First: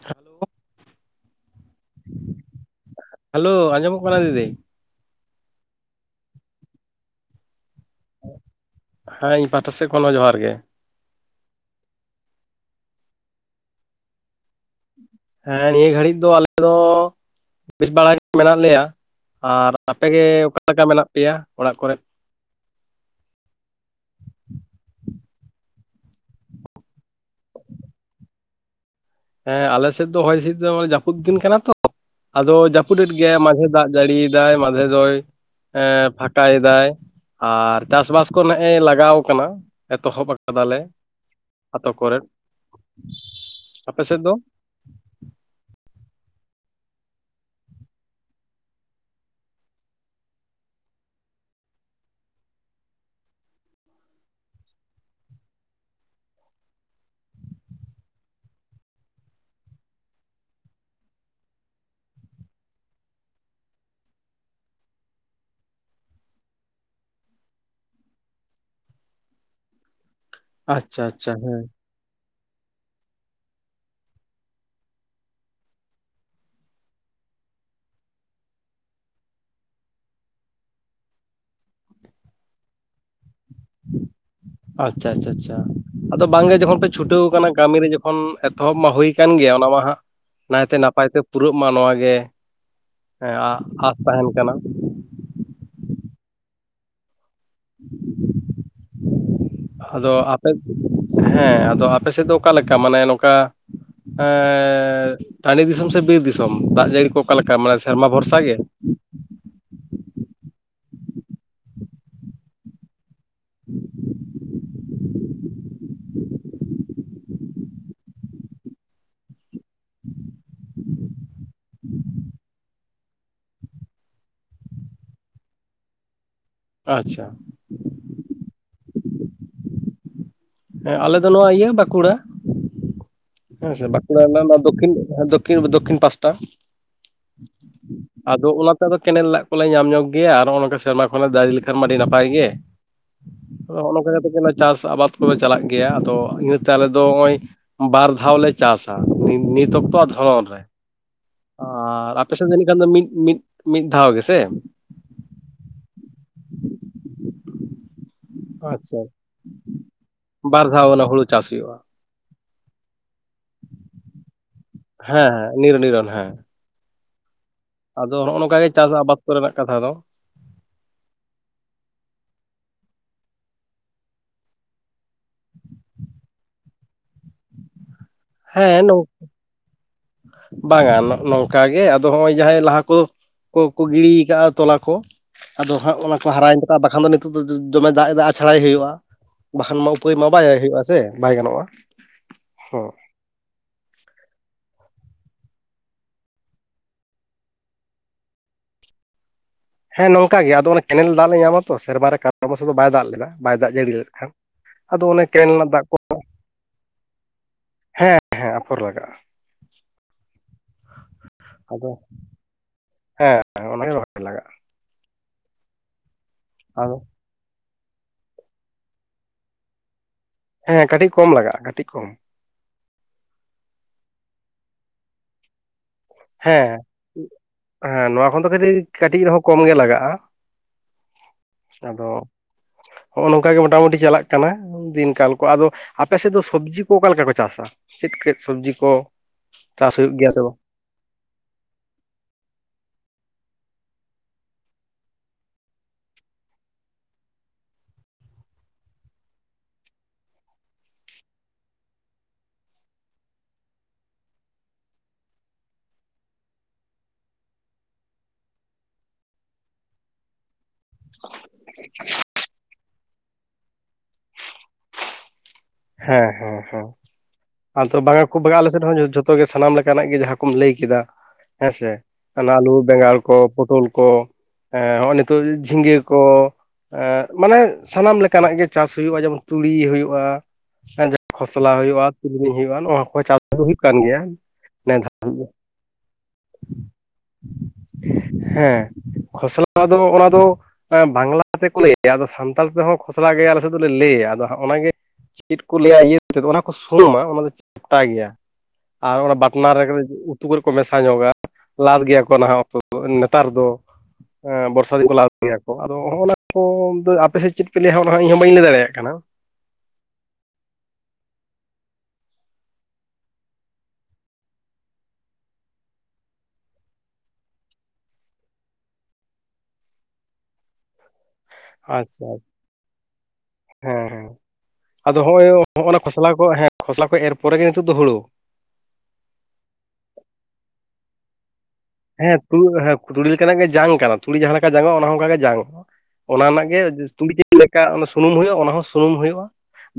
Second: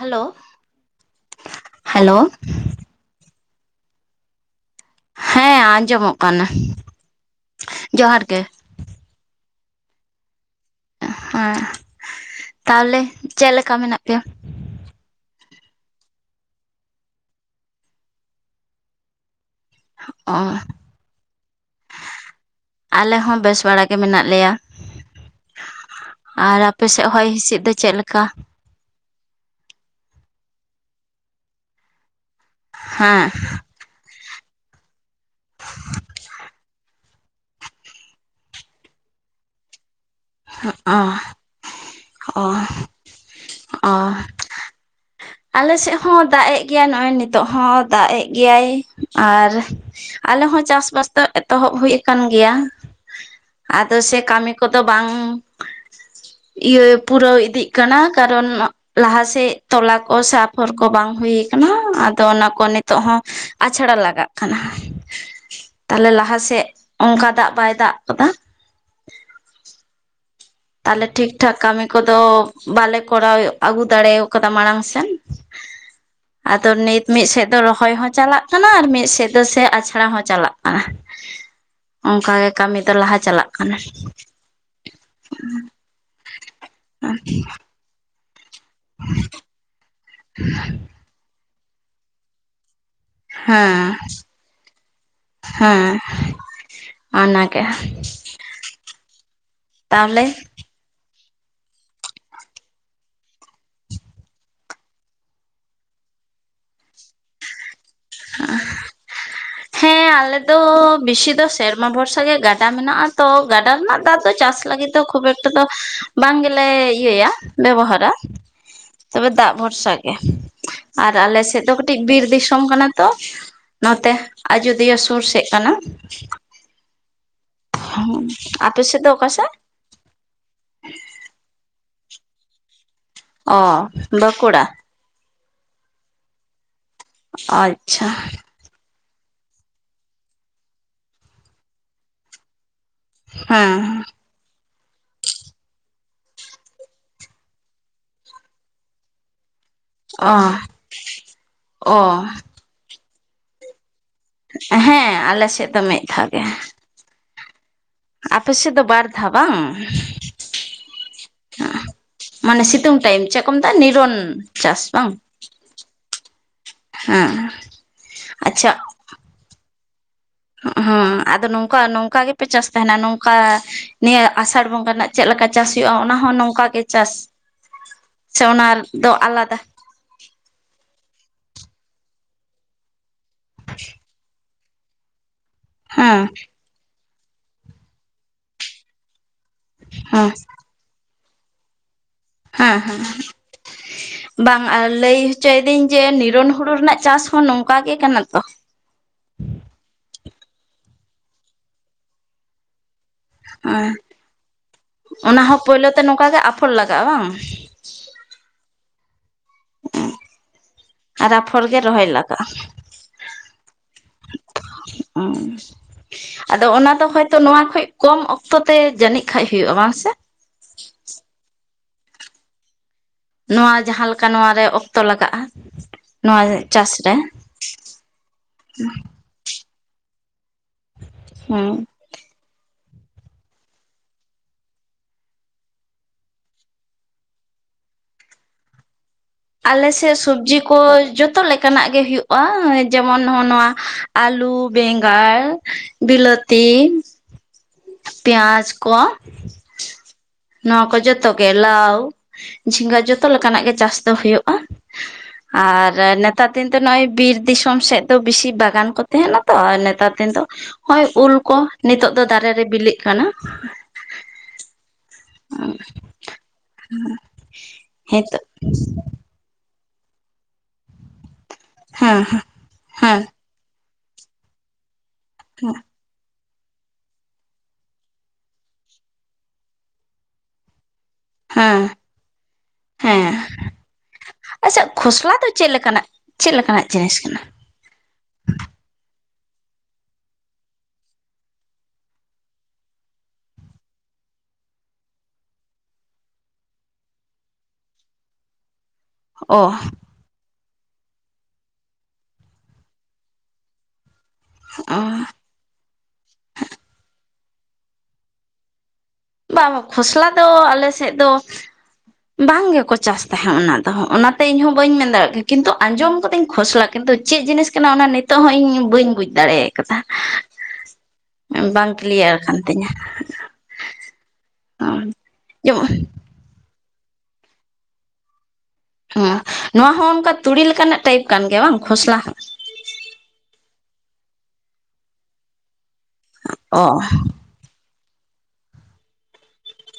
Hello hello hello ᱟᱸᱡᱚᱢᱚᱜ ᱠᱟᱱᱟ ᱫᱤᱫᱤ ᱦᱮᱸ ᱟᱸᱡᱚᱢᱚᱜ ᱠᱟᱱᱟ ᱾ᱡᱚᱦᱟᱨ ᱜᱮ ᱦᱮᱸ ᱤᱧ ᱯᱟᱦᱴᱟ ᱥᱮᱫ ᱠᱷᱚᱱ ᱦᱚᱸ ᱡᱚᱦᱟᱨ ᱜᱮ ᱦᱮᱸ ᱛᱟᱦᱚᱞᱮ ᱪᱮᱫ ᱞᱮᱠᱟ ᱢᱮᱱᱟᱜ ᱯᱮᱭᱟ? ᱦᱮᱸ ᱱᱤᱭᱟᱹ ᱜᱷᱟᱹᱲᱤᱡ ᱫᱚ ᱟᱞᱮ ᱫᱚ ᱵᱮᱥ ᱵᱟᱲᱟ ᱜᱮ ᱢᱮᱱᱟᱜ ᱞᱮᱭᱟ ᱟᱨ ᱟᱯᱮᱜᱮ ᱚ ᱚᱠᱟᱞᱮ ᱞᱮᱠᱟ ᱢᱮᱱᱟᱜ ᱯᱮᱭᱟ ᱚᱲᱟᱜ ᱠᱚᱨᱮᱫ? ᱟᱞᱮ ᱦᱚᱸ ᱵᱮᱥ ᱵᱟᱲᱟ ᱜᱮ ᱢᱮᱱᱟᱜ ᱞᱮᱭᱟ ᱟᱨ ᱟᱯᱮ ᱥᱮᱫ ᱦᱚᱭ ᱦᱤᱸᱥᱤᱫ ᱫᱚ ᱪᱮᱫᱞᱮᱠᱟ ᱦᱮᱸ ᱟᱞᱮ ᱥᱮᱫ ᱫᱚ ᱦᱚᱭ ᱦᱤᱸᱥᱤᱫ ᱫᱚ ᱡᱟᱹᱯᱩᱫ ᱫᱤᱱ ᱠᱟᱱᱟ ᱛᱚ ᱟᱫᱚ ᱡᱟᱹᱯᱩᱫ ᱮᱫ ᱦᱮᱸ ᱜᱮᱭᱟᱭ ᱢᱟᱡᱷᱮ ᱫᱟᱜ ᱡᱟᱹᱲᱤᱭᱮᱫᱟᱭ ᱢᱟᱫᱷᱮ ᱫᱚᱭ ᱮᱸᱻ ᱯᱷᱟᱴᱟᱭᱮᱫᱟᱭ ᱟᱨ ᱪᱟᱥᱵᱟᱥ ᱠᱚ ᱱᱮᱜ-ᱮ ᱞᱟᱜᱟᱣ ᱠᱟᱱᱟ ᱮᱛᱚᱦᱚᱵ ᱟᱠᱟᱫᱟᱞᱮ ᱚ ᱟᱛᱳ ᱠᱚᱨᱮ ᱚ ᱚ ᱟᱯᱮ ᱥᱮᱫ ᱫᱚ ᱟᱞᱮ ᱥᱮᱫ ᱦᱚᱸ ᱫᱟᱜᱼ ᱮᱜ ᱜᱮᱭᱟᱭ ᱱᱚᱜᱼᱚᱭ ᱱᱤᱛᱚᱜ ᱦᱚᱸ ᱫᱟᱜ ᱮᱜ ᱜᱮᱭᱟᱭ ᱟᱨ ᱟᱞᱮ ᱦᱚᱸ ᱪᱟᱥᱵᱟᱥ ᱫᱚ ᱮᱛᱚᱦᱚᱵ ᱦᱩᱭ ᱠᱟᱱ ᱜᱮᱭᱟ ᱟᱫᱚ ᱥᱮ ᱠᱟᱹᱢᱤ ᱠᱚᱫᱚ ᱵᱟᱝ ᱤᱭᱟᱹ ᱯᱩᱨᱟᱹᱣ ᱤᱫᱤᱜ ᱠᱟᱱᱟ ᱠᱟᱨᱚᱱ ᱞᱟᱦᱟᱥᱮᱫ ᱛᱚᱞᱟ ᱚ ᱥᱟᱯᱷᱚᱨ ᱠᱚ ᱵᱟᱝ ᱦᱩᱭ ᱠᱟᱱᱟ ᱟᱫᱚ ᱚᱱᱟ ᱠᱚ ᱱᱤᱛᱚᱜ ᱦᱚᱸ ᱟᱪᱷᱲᱟ ᱞᱟᱜᱟᱜ ᱠᱟᱱᱟ ᱛᱟᱞᱦᱮ ᱞᱟᱦᱟ ᱥᱮᱫ, ᱚᱝᱠᱟ ᱫᱟᱜ ᱵᱟᱭ ᱫᱟᱜ ᱠᱟᱫᱟ ᱟᱪᱪᱷᱟ ᱛᱟᱦᱞᱮ ᱴᱷᱤᱠ ᱟᱪᱪᱷᱟ ᱴᱷᱟᱠ ᱦᱮᱸ ᱠᱟᱹᱢᱤ ᱠᱚᱫᱚᱻ ᱵᱟᱞᱮ ᱠᱚᱨᱟᱣ, ᱟᱹᱜᱩ ᱫᱟᱲᱮᱣ ᱠᱟᱫᱟ ᱢᱟᱲᱟᱝ ᱥᱮᱱ ᱟᱫᱚ ᱱᱤᱛ ᱢᱤᱫ ᱥᱮᱫ ᱫᱚ ᱨᱚᱦᱚᱭ ᱦᱚᱸ ᱪᱟᱞᱟᱜ ᱠᱟᱱᱟ ᱟᱨ ᱢᱤᱫ ᱥᱮᱫ ᱫᱚ ᱥᱮ ᱟᱪᱷᱲᱟ ᱦᱚᱸ ᱪᱟᱞᱟᱜ ᱠᱟᱱᱟ ᱚᱝᱠᱟ ᱜᱮ ᱠᱟᱹᱢᱤ ᱫᱚ ᱞᱟᱦᱟ ᱪᱟᱞᱟᱜ ᱠᱟᱱᱟ ᱟᱪᱪᱷᱟ ᱟᱪᱪᱷᱟ ᱟᱪᱪᱷᱟ ᱟᱫᱚ ᱵᱟᱝᱜᱮ ᱡᱚᱠᱷᱚᱱ ᱯᱮ ᱪᱷᱩᱴᱟᱹᱣ ᱟᱠᱟᱱᱟ ᱠᱟᱹᱢᱤᱨᱮ ᱡᱚᱠᱷᱚᱱ ᱚᱱ ᱮᱛᱚᱦᱚᱵ ᱢᱟ ᱦᱩᱭ ᱠᱟᱱᱟᱱ ᱜᱮᱭᱟ ᱚᱱᱟ ᱢᱟ ᱦᱟᱸᱜ ᱱᱟᱭᱛᱮ ᱱᱟᱯᱟᱭ ᱛᱮ ᱯᱩᱨᱟᱹᱜ ᱢᱟ ᱱᱚᱣᱟ ᱜᱮ ᱦᱮᱸ ᱟᱸᱥ ᱛᱟᱦᱮᱱ ᱠᱟᱱᱟ ᱦᱮᱸ ᱚᱱᱟᱜᱮ [unintelligible] ᱟᱫᱚ ᱛᱟᱦᱚᱞᱮ ᱟᱯᱮ ᱦᱮᱸ ᱟᱫᱚ ᱟᱯᱮ ᱥᱮᱫ ᱫᱚ ᱚᱠᱟᱮ ᱞᱮᱠᱟ ᱢᱟᱱᱮ ᱱᱚᱝᱠᱟ ᱮᱸᱻ ᱴᱟᱺᱰᱤ ᱫᱤᱥᱚᱢ ᱥᱮ ᱵᱤᱨ ᱫᱤᱥᱚᱢ ᱫᱟᱜ ᱡᱟᱹᱲᱤ ᱠᱚ ᱚᱠᱟᱞᱮᱠᱟ ᱢᱟᱱᱮ ᱥᱮᱨᱢᱟ ᱵᱷᱚᱨᱥᱟ ᱜᱮ ᱦᱮᱸ ᱟᱞᱮ ᱫᱚ ᱵᱮᱥᱤ ᱫᱚ ᱥᱮᱨᱢᱟ ᱵᱷᱚᱨᱥᱟ ᱜᱮ ᱜᱟᱰᱟ ᱢᱮᱱᱟᱜᱼᱟ ᱛᱚ ᱜᱟᱰᱟ ᱨᱮᱱᱟᱜ ᱫᱟᱜ ᱫᱚ ᱪᱟᱥ ᱞᱟᱹᱜᱤᱫ ᱫᱚ ᱠᱷᱩᱵ ᱮᱠ ᱮᱠᱴᱟ ᱫᱚ ᱵᱟᱝ ᱜᱮᱞᱮ ᱤᱭᱟᱹᱭᱟ ᱵᱮᱵᱚᱦᱟᱨᱟ ᱛᱚᱵᱮ ᱫᱟᱜ ᱵᱷᱚᱨᱥᱟᱜᱮ ᱟᱨ ᱟᱞᱮ ᱥᱮᱫ ᱫᱚ ᱠᱟᱹᱴᱤᱡ ᱵᱤᱨ ᱫᱤᱥᱚᱢ ᱠᱟᱱᱟ ᱛᱚ ᱱᱚᱛᱮ, ᱟᱡᱚᱫᱤᱭᱟᱹ ᱥᱩᱨ ᱥᱮᱫ ᱠᱟᱱᱟ ᱟᱪᱪᱷᱟ ᱟᱯᱮ ᱥᱮᱫ ᱫᱚ ᱚᱠᱟ ᱥᱮᱫ ᱦᱮᱸ ᱟᱞᱮ ᱫᱚ ᱱᱚᱣᱟ ᱤᱭᱟᱹ ᱵᱟᱸᱠᱩᱲᱟ ᱚ ᱦᱮᱸ ᱵᱟᱸᱠᱩᱲᱟ ᱨᱮᱱᱟᱜ ᱫᱚᱠᱷᱤᱱ ᱫᱚ ᱫᱚ ᱫᱚᱠᱠᱷᱤᱱ ᱯᱟᱥᱴᱟ, ᱟᱪᱪᱷᱟ ᱟᱫᱚ ᱚᱱᱟ ᱟᱫᱚ ᱠᱮᱱᱮᱞ ᱫᱟᱜ ᱠᱚᱞᱮ ᱧᱟᱢ ᱧᱚᱜ ᱜᱮᱭᱟ ᱟᱨ ᱱᱚᱜᱼᱚ ᱱᱚᱝᱠᱟ ᱥᱮᱨᱢᱟ ᱠᱷᱚᱱᱮ ᱫᱟᱜ ᱞᱮᱠᱷᱟᱱ ᱢᱟ ᱟᱹᱰᱤ ᱱᱟᱯᱟᱭ ᱜᱮ ᱟᱫᱚ ᱦᱮᱸ ᱦᱚᱸᱜᱼᱚ ᱱᱚᱝᱠᱟ ᱠᱟᱛᱮ ᱜᱮ ᱚᱱᱟ ᱪᱟᱥ ᱟᱵᱟᱫ ᱠᱚᱞᱮ ᱪᱟᱞᱟᱜ ᱜᱮᱭᱟ, ᱟᱫᱚ ᱤᱱᱟᱹᱛᱮ ᱟᱞᱮ ᱫᱚ ᱦᱚᱸᱜ-ᱚᱭ ᱵᱟᱨ ᱫᱷᱟᱣᱞᱮ ᱪᱟᱥᱟ ᱱᱤᱛᱚ ᱱᱤᱛᱚᱜ ᱫᱷᱟᱣ ᱚ ᱨᱮ ᱚ ᱟᱨ ᱟᱯᱮ ᱥᱮᱫ ᱡᱟᱹᱱᱤ ᱠᱷᱟᱱ ᱫᱚ ᱢᱤᱫ, ᱢᱤᱫ, ᱢᱤᱫ ᱫᱷᱟᱣ ᱜᱮᱥᱮ ᱦᱮᱸᱻ ᱟᱞᱮ ᱥᱮᱫ ᱫᱚ ᱢᱤᱫ ᱫᱷᱟᱣ ᱜᱮ᱾ ᱟᱯᱮ ᱥᱮᱫ ᱫᱚ ᱟᱪᱪᱷᱟ ᱵᱟᱨ ᱫᱷᱟᱣ, ᱵᱟᱝ? ᱵᱟᱨ ᱫᱷᱟᱣ ᱚᱱᱟ ᱦᱩᱲᱩ ᱪᱟᱥ ᱦᱩᱭᱩᱜᱼᱟ ᱢᱟᱱᱮ ᱥᱤᱛᱩᱝ ᱴᱟᱭᱤᱢ, ᱪᱮᱫ ᱠᱚ ᱢᱮᱛᱟᱜᱼᱟ ᱱᱤᱨᱚᱱ? ᱪᱟᱥ ᱵᱟᱝ ᱦᱮᱸ ᱦᱮᱸ ᱱᱤᱨᱻ ᱱᱤᱨᱚᱱ ᱦᱮᱸ ᱦᱮᱸ ᱟᱫᱚ ᱱᱚᱜᱼᱚᱭ ᱱᱚᱝᱠᱟ ᱜᱮ ᱪᱟᱥ ᱟᱵᱟᱫ ᱠᱚᱨᱮᱱᱟᱜ ᱠᱟᱛᱷᱟ ᱫᱚ ᱦᱮᱸᱻ ᱟᱫᱚ ᱱᱚᱝᱠᱟ ᱱᱚᱝᱠᱟ ᱜᱮᱯᱮ ᱪᱟᱥ ᱛᱟᱦᱮᱱᱟ ᱱᱚᱝᱠᱟ ᱱᱤᱭᱟᱹ ᱟᱥᱟᱲ ᱵᱚᱸᱜᱟ ᱨᱮᱱᱟᱜ ᱪᱮᱫ ᱞᱮᱠᱟ ᱪᱟᱥ ᱦᱩᱭᱩᱜᱼᱟ ᱚᱱᱟ ᱦᱚᱸ ᱱᱚᱝᱠᱟ ᱜᱮ ᱪᱟᱥ, ᱥᱮ ᱚᱱᱟ ᱦᱮᱸ ᱱᱚᱝ ᱫᱚ ᱟᱞᱟᱫᱟ? ᱵᱟᱝᱟ ᱱᱚᱜ ᱱᱚᱝᱠᱟ ᱜᱮ ᱟᱫᱚ ᱦᱚᱸᱜᱼᱚᱭ ᱡᱟᱦᱟᱸᱭ ᱞᱟᱦᱟ ᱠᱚ, ᱠᱚ ᱜᱤᱲᱤᱭᱠᱟᱜᱼᱟ ᱛᱚᱞᱟ ᱠᱚ, ᱟᱫᱚ ᱦᱟᱸᱜ ᱚᱱᱟ ᱠᱚ ᱦᱮᱸ ᱦᱟᱨᱟᱭᱮᱱ ᱛᱮ ᱵᱟᱠᱷᱟᱱ ᱫᱚ ᱱᱤᱛᱚᱜ ᱫᱚ ᱫᱚᱢᱮᱭ ᱫᱟᱜ ᱮᱫᱟ ᱟᱪᱷᱟᱲᱟᱭ ᱦᱩᱭᱩᱜᱼᱟ ᱵᱟᱠᱷᱟᱱ ᱢᱟ ᱩᱯᱟᱹᱭ ᱦᱮᱸ ᱢᱟ ᱵᱟᱭ ᱦᱩᱭᱩᱜᱼᱟ ᱥᱮ ᱵᱟᱭ ᱜᱟᱱᱚᱜᱼᱟ ᱦᱮᱸ ᱦᱚᱸ ᱦᱮᱸ ᱦᱮᱸ ᱵᱟᱝ ᱟᱨ ᱞᱟᱹᱭ ᱦᱚᱪᱚᱭᱤᱫᱤᱧ ᱡᱮᱻ ᱱᱤᱨᱚᱱ ᱦᱩᱲᱩ ᱨᱮᱱᱟᱜ ᱪᱟᱥ ᱦᱚᱸ ᱱᱚᱝᱠᱟᱜ ᱜᱮ ᱠᱟᱱᱟ ᱛᱚ ᱦᱮᱸ ᱱᱚᱝᱠᱟ ᱜᱮ ᱟᱫᱚ ᱚᱱᱟ ᱠᱮᱱᱮᱞ ᱫᱟᱜ ᱞᱮ ᱧᱟᱢᱟ ᱛᱚ, ᱥᱮᱨᱢᱟ ᱨᱮ ᱠᱟᱨᱚᱱ ᱵᱚᱥᱚᱛᱚ ᱵᱟᱭ ᱫᱟᱜ ᱞᱮᱫᱟ ᱵᱟᱭ ᱫᱟᱜ ᱡᱟᱹᱲᱤ ᱦᱮᱸ ᱞᱮᱫ ᱠᱷᱟᱱ ᱟᱫᱚ ᱚᱱᱮ ᱠᱮᱱᱮᱞ ᱨᱮᱱᱟᱜ ᱫᱟᱜ ᱠᱚ ᱯᱷᱳᱞ ᱞᱟᱜᱟᱜᱼᱟ ᱵᱟᱝ ᱦᱮᱸ ᱦᱮᱸ ᱟᱯᱷᱚᱨ ᱞᱟᱜᱟᱜᱼᱟ ᱦᱮᱸ ᱟᱨ ᱟᱯᱷᱚᱨ ᱜᱮ ᱟᱫᱚ ᱨᱚᱦᱚᱭ ᱦᱮᱸ ᱚᱱᱟᱜᱮ ᱨᱚᱦᱚᱭ ᱞᱟᱜᱟᱜᱼᱟ ᱞᱟᱜᱟᱜᱼᱟ᱾ ᱟᱫᱚ ᱚᱱᱟ ᱫᱚ ᱦᱚᱭ ᱱᱚᱶᱟ ᱠᱷᱚᱡ ᱠᱚᱢ ᱚᱠᱛᱚ ᱛᱮ, ᱡᱟᱹᱱᱤᱡ ᱠᱷᱟᱡ ᱦᱩᱭᱩᱜᱼᱟ ᱵᱟᱝ ᱥᱮ? ᱦᱮᱸ ᱠᱟᱹᱴᱤᱡ ᱠᱚᱢ ᱞᱟᱜᱟᱜᱼᱟ, ᱠᱟᱴᱤᱡ ᱠᱚᱢ᱾ ᱱᱚᱶᱟ ᱡᱟᱦᱟᱸ ᱞᱮᱠᱟ ᱱᱚᱶᱟ ᱨᱮ ᱚᱠᱛᱚ ᱞᱟᱜᱟᱜᱼᱟ᱾ ᱱᱚᱣᱟ ᱦᱮᱸ ᱪᱟᱥ ᱨᱮ ᱦᱮᱸ ᱱᱚᱶᱟ ᱠᱷᱚᱱ ᱫᱚ ᱠᱟᱹᱴᱤᱡ ᱨᱮᱦᱚᱸ ᱠᱚᱢ ᱜᱮ ᱞᱟᱜᱟᱜᱼᱟ, ᱦᱮᱸ ᱟᱫᱚ ᱱᱚᱸᱜᱼᱚᱭ ᱱᱚᱝᱠᱟ ᱜᱮ ᱢᱚᱴᱟᱢᱩᱴᱤ ᱪᱟᱞᱟᱜ ᱠᱟᱱᱟ᱾ ᱫᱤᱱ ᱠᱟᱞ ᱠᱚ, ᱟᱫᱚ ᱟᱯᱮ ᱥᱮᱫ ᱫᱚ ᱥᱚᱵᱽᱡᱤ ᱠᱚ ᱚᱠᱟ ᱞᱮᱠᱟ ᱠᱚ ᱪᱟᱥᱟ, ᱪᱮᱫ ᱪᱮᱫ ᱥᱚᱵᱽᱡᱤ ᱠᱚ? ᱪᱟᱥ ᱦᱩᱭᱩᱜ ᱟᱞᱮᱥᱮᱫ ᱜᱮᱭᱟ ᱥᱮ ᱵᱟᱝ ᱥᱚᱵᱡᱤ ᱠᱚ ᱠᱚ ᱡᱚᱛᱚ ᱞᱮᱠᱟᱱᱟᱜ ᱜᱮ ᱦᱩᱭᱩᱜᱼᱟ ᱡᱮᱢᱚᱱ ᱱᱚᱣᱟ ᱟᱹᱞᱩ ᱵᱮᱸᱜᱟᱲ ᱵᱤᱞᱚᱛᱤ ᱯᱮᱸᱭᱟᱡ ᱠᱚ ᱱᱚᱣᱟ ᱠᱚ ᱡᱚᱛ ᱜᱮ ᱞᱟᱣ ᱡᱷᱤᱸᱜᱟᱹ, ᱡᱚᱛᱚ ᱞᱮᱠᱟᱱᱟᱜ ᱜᱮ ᱪᱟᱥ ᱫᱚ ᱦᱩᱭᱩᱜᱼᱟ᱾ ᱟᱨ ᱱᱮᱛᱟᱨ ᱫᱤᱱ ᱫᱚ ᱱᱚᱜ ᱚᱚᱭ ᱵᱤᱨ ᱫᱤᱥᱚᱢ ᱥᱮᱫ ᱫᱚ ᱵᱤᱥᱤ ᱵᱟᱜᱟᱱ ᱠᱚ ᱛᱟᱦᱮᱱᱟ᱾ ᱛᱚ ᱱᱮᱛᱟᱨ ᱫᱤᱱ ᱫᱚ, ᱦᱳᱭ ᱩᱞ ᱠᱚ ᱱᱤᱛᱚᱜ ᱫᱚ ᱫᱟᱨᱮ ᱨᱮ ᱵᱤᱞᱤᱜ ᱠᱟᱱᱟ᱾ ᱦᱮᱸ ᱦᱮᱸ ᱦᱮᱸ ᱟᱫᱚ ᱵᱟᱝ ᱠᱷᱩ ᱦᱮᱸᱛᱚᱜ ᱵᱟᱝ ᱟᱞᱮ ᱥᱮᱫ ᱦᱚᱸᱡᱚᱛᱚ ᱡᱚ ᱥᱟᱱᱟᱢ ᱞᱮᱠᱟᱱᱟᱜ ᱜᱮ ᱡᱟᱦᱟᱸ ᱠᱚᱢ ᱞᱟᱹᱭ ᱠᱮᱫᱟ, ᱦᱮᱸᱥᱮ ᱦᱮᱸ ᱚᱱᱟ ᱟᱹᱞᱩ ᱵᱮᱸᱜᱟᱲ ᱦᱮᱸ ᱠᱚ ᱯᱚᱴᱚᱞ ᱠᱚ ᱠᱚ, ᱦᱮᱸ ᱱᱚᱸᱜᱼᱚᱭ ᱱᱤᱛᱚᱜ ᱡᱷᱤᱸᱜᱟᱹ ᱠᱚᱻ ᱢᱟᱱᱮ, ᱥᱟᱱᱟᱢ ᱞᱮᱠᱟ ᱱᱟᱜ ᱜᱮ ᱪᱟᱥ ᱦᱩᱭᱩᱜᱼᱟ ᱡᱮᱢᱚᱱ ᱛᱩᱲᱤ ᱦᱩᱭᱩᱜᱼᱟ ᱡᱟᱦᱟᱸ ᱠᱚ ᱥᱟᱞᱟ ᱦᱮᱸ ᱦᱦᱩᱭᱩᱜᱼᱟ, ᱛᱤᱞᱤ ᱦᱩᱭᱩᱜ ᱟ, ᱱᱚᱣᱟ ᱠᱚᱦᱚᱸ ᱪᱟᱥ ᱦᱩᱭᱩᱜ ᱠᱟᱱ ᱜᱮᱭᱟ ᱟᱪᱷᱟ ᱱᱮ ᱫᱷᱟᱣ ᱠᱷᱚᱥᱞᱟ ᱫᱚ ᱪᱮᱫ ᱞᱮᱠᱟᱱᱟᱜ? ᱪᱮᱫ ᱞᱮᱠᱟᱱᱟᱜ ᱡᱤᱱᱤᱥ ᱠᱟᱱᱟ? ᱦᱮᱸ ᱠᱷᱚᱥᱞᱟ ᱫᱚ, ᱚᱱᱟ ᱫᱚ ᱵᱟᱝᱞᱟ ᱛᱮᱠᱚ ᱞᱟᱹᱭᱟ ᱟᱫᱚ ᱥᱟᱱᱛᱟᱲ ᱛᱮᱦᱚᱸ ᱠᱷᱚᱥᱞᱟ ᱜᱮ ᱟᱞᱮ ᱥᱮᱫ ᱫᱚᱞᱮ ᱞᱟᱹᱭᱟ ᱟᱫᱚᱜ ᱚᱱᱟᱜᱮ ᱪᱮᱫ ᱠᱚ ᱞᱟᱹᱭᱟ ᱤᱭᱟᱹᱮᱫᱚ ᱚᱱᱟ ᱠᱚ ᱥᱩᱱᱩᱢᱟ ᱚᱱᱟ ᱫᱚ ᱪᱟᱯᱴᱟ ᱜᱮᱭᱟ ᱟᱨ ᱚᱱᱟ ᱚ ᱵᱟᱴᱱᱟ ᱨᱮ ᱛᱩ ᱠᱚᱨᱮ ᱠᱚ ᱢᱮᱥᱟ ᱧᱚᱜᱟ ᱞᱟᱫ ᱜᱮᱭᱟ ᱠᱚ ᱱᱟᱦᱟᱜ ᱚᱠᱛᱚ ᱫᱚ ᱱᱮᱛᱟᱨ ᱫᱚ ᱵᱚᱨᱥᱟ ᱫᱤᱱ ᱚ ᱠᱚ ᱞᱟ ᱟᱫᱚ ᱦᱚᱸᱜᱼ ᱚᱱᱟ ᱠᱚ ᱫᱚ ᱟᱯᱮᱥᱮᱫ ᱪᱮᱫ ᱯᱮ ᱞᱟᱹᱭᱟ ᱤᱧ ᱦᱚᱸ ᱵᱟᱹᱧ ᱞᱟᱹᱭ ᱫᱟᱲᱮᱭᱟᱜ ᱠᱟᱱᱟ ᱵᱟᱝ ᱠᱷᱚᱥᱞᱟ ᱫᱚ ᱟᱞᱮ ᱥᱮᱫ ᱫᱚ ᱵᱟᱝ ᱜᱮᱠᱚ ᱪᱟᱥ ᱛᱟᱦᱮᱸᱫ ᱚᱱᱟ ᱫᱚ ᱚᱱᱟᱛᱮ ᱤᱧᱦᱚ ᱵᱟᱹᱧ ᱢᱮᱱ ᱫᱟᱲᱮᱭᱟᱜ ᱜᱮᱭᱟ ᱠᱤᱱᱛᱩ ᱟᱸᱡᱚᱢ ᱠᱟᱹᱫᱟᱧ ᱠᱷᱚᱥᱞᱟ ᱠᱤᱱᱛᱩ ᱪᱮᱫ ᱡᱤᱱᱤᱥ ᱠᱟᱱᱟ ᱚᱱᱟ ᱱᱤᱛᱚᱜ ᱦᱚᱸ ᱤᱧ ᱵᱟᱹᱧ ᱵᱩᱡᱽ ᱫᱟᱲᱮ ᱠᱟᱫᱟ ᱵᱟᱝ ᱟᱪᱪᱷᱟ ᱠᱞᱤᱭᱟᱨ ᱟᱠᱟᱱ ᱛᱤᱧᱟᱹ ᱦᱮᱸ ᱦᱮᱸ ᱟᱫᱚ ᱦᱚᱜᱼᱚᱭ ᱱᱚᱜ ᱡᱮᱢᱚᱱ ᱱᱚᱣᱟ ᱠᱷᱚᱥᱞᱟ ᱠᱚ ᱦᱮᱸ ᱠᱷᱚᱥᱞᱟ ᱠᱚ ᱮᱨ ᱯᱚᱨᱮ ᱜᱮ ᱱᱤᱛᱚᱜ ᱫᱚ ᱦᱩᱲᱩ ᱦᱮᱸ ᱱᱚᱣᱟ ᱦᱚᱸ ᱚᱱᱠᱟ ᱛᱩᱲᱤ ᱞᱮᱠᱟᱱᱟᱜ ᱴᱟᱭᱤᱯ ᱠᱟᱱ ᱜᱮᱭᱟ ᱵᱟᱝ ᱠᱷᱚ ᱦᱮᱸ ᱛᱩᱲ ᱦᱮᱸ ᱛᱩᱲᱤ ᱞᱮᱠᱟᱱᱟᱜ ᱜᱮ ᱡᱟᱝ ᱠᱟᱱᱟ ᱛᱩᱲᱤ ᱡᱟᱦᱟᱸ ᱞᱮᱠᱟ ᱡᱟᱝᱚᱜᱼᱟ ᱚᱱᱟ ᱦᱚᱸ ᱚᱱᱠᱟᱜ ᱜᱮ ᱡᱟᱝᱚᱜᱼᱟ ᱚᱱᱟ ᱨᱮᱱᱟᱜ ᱜᱮ ᱚ ᱛᱩᱤ ᱪ ᱞᱮᱠᱟ ᱥᱩᱱᱩᱢ ᱦᱩᱭᱩᱜᱼᱟ ᱚᱱᱟ ᱦᱚᱸ ᱥᱩᱱᱩᱢ ᱦᱩᱭᱩᱜᱼᱟ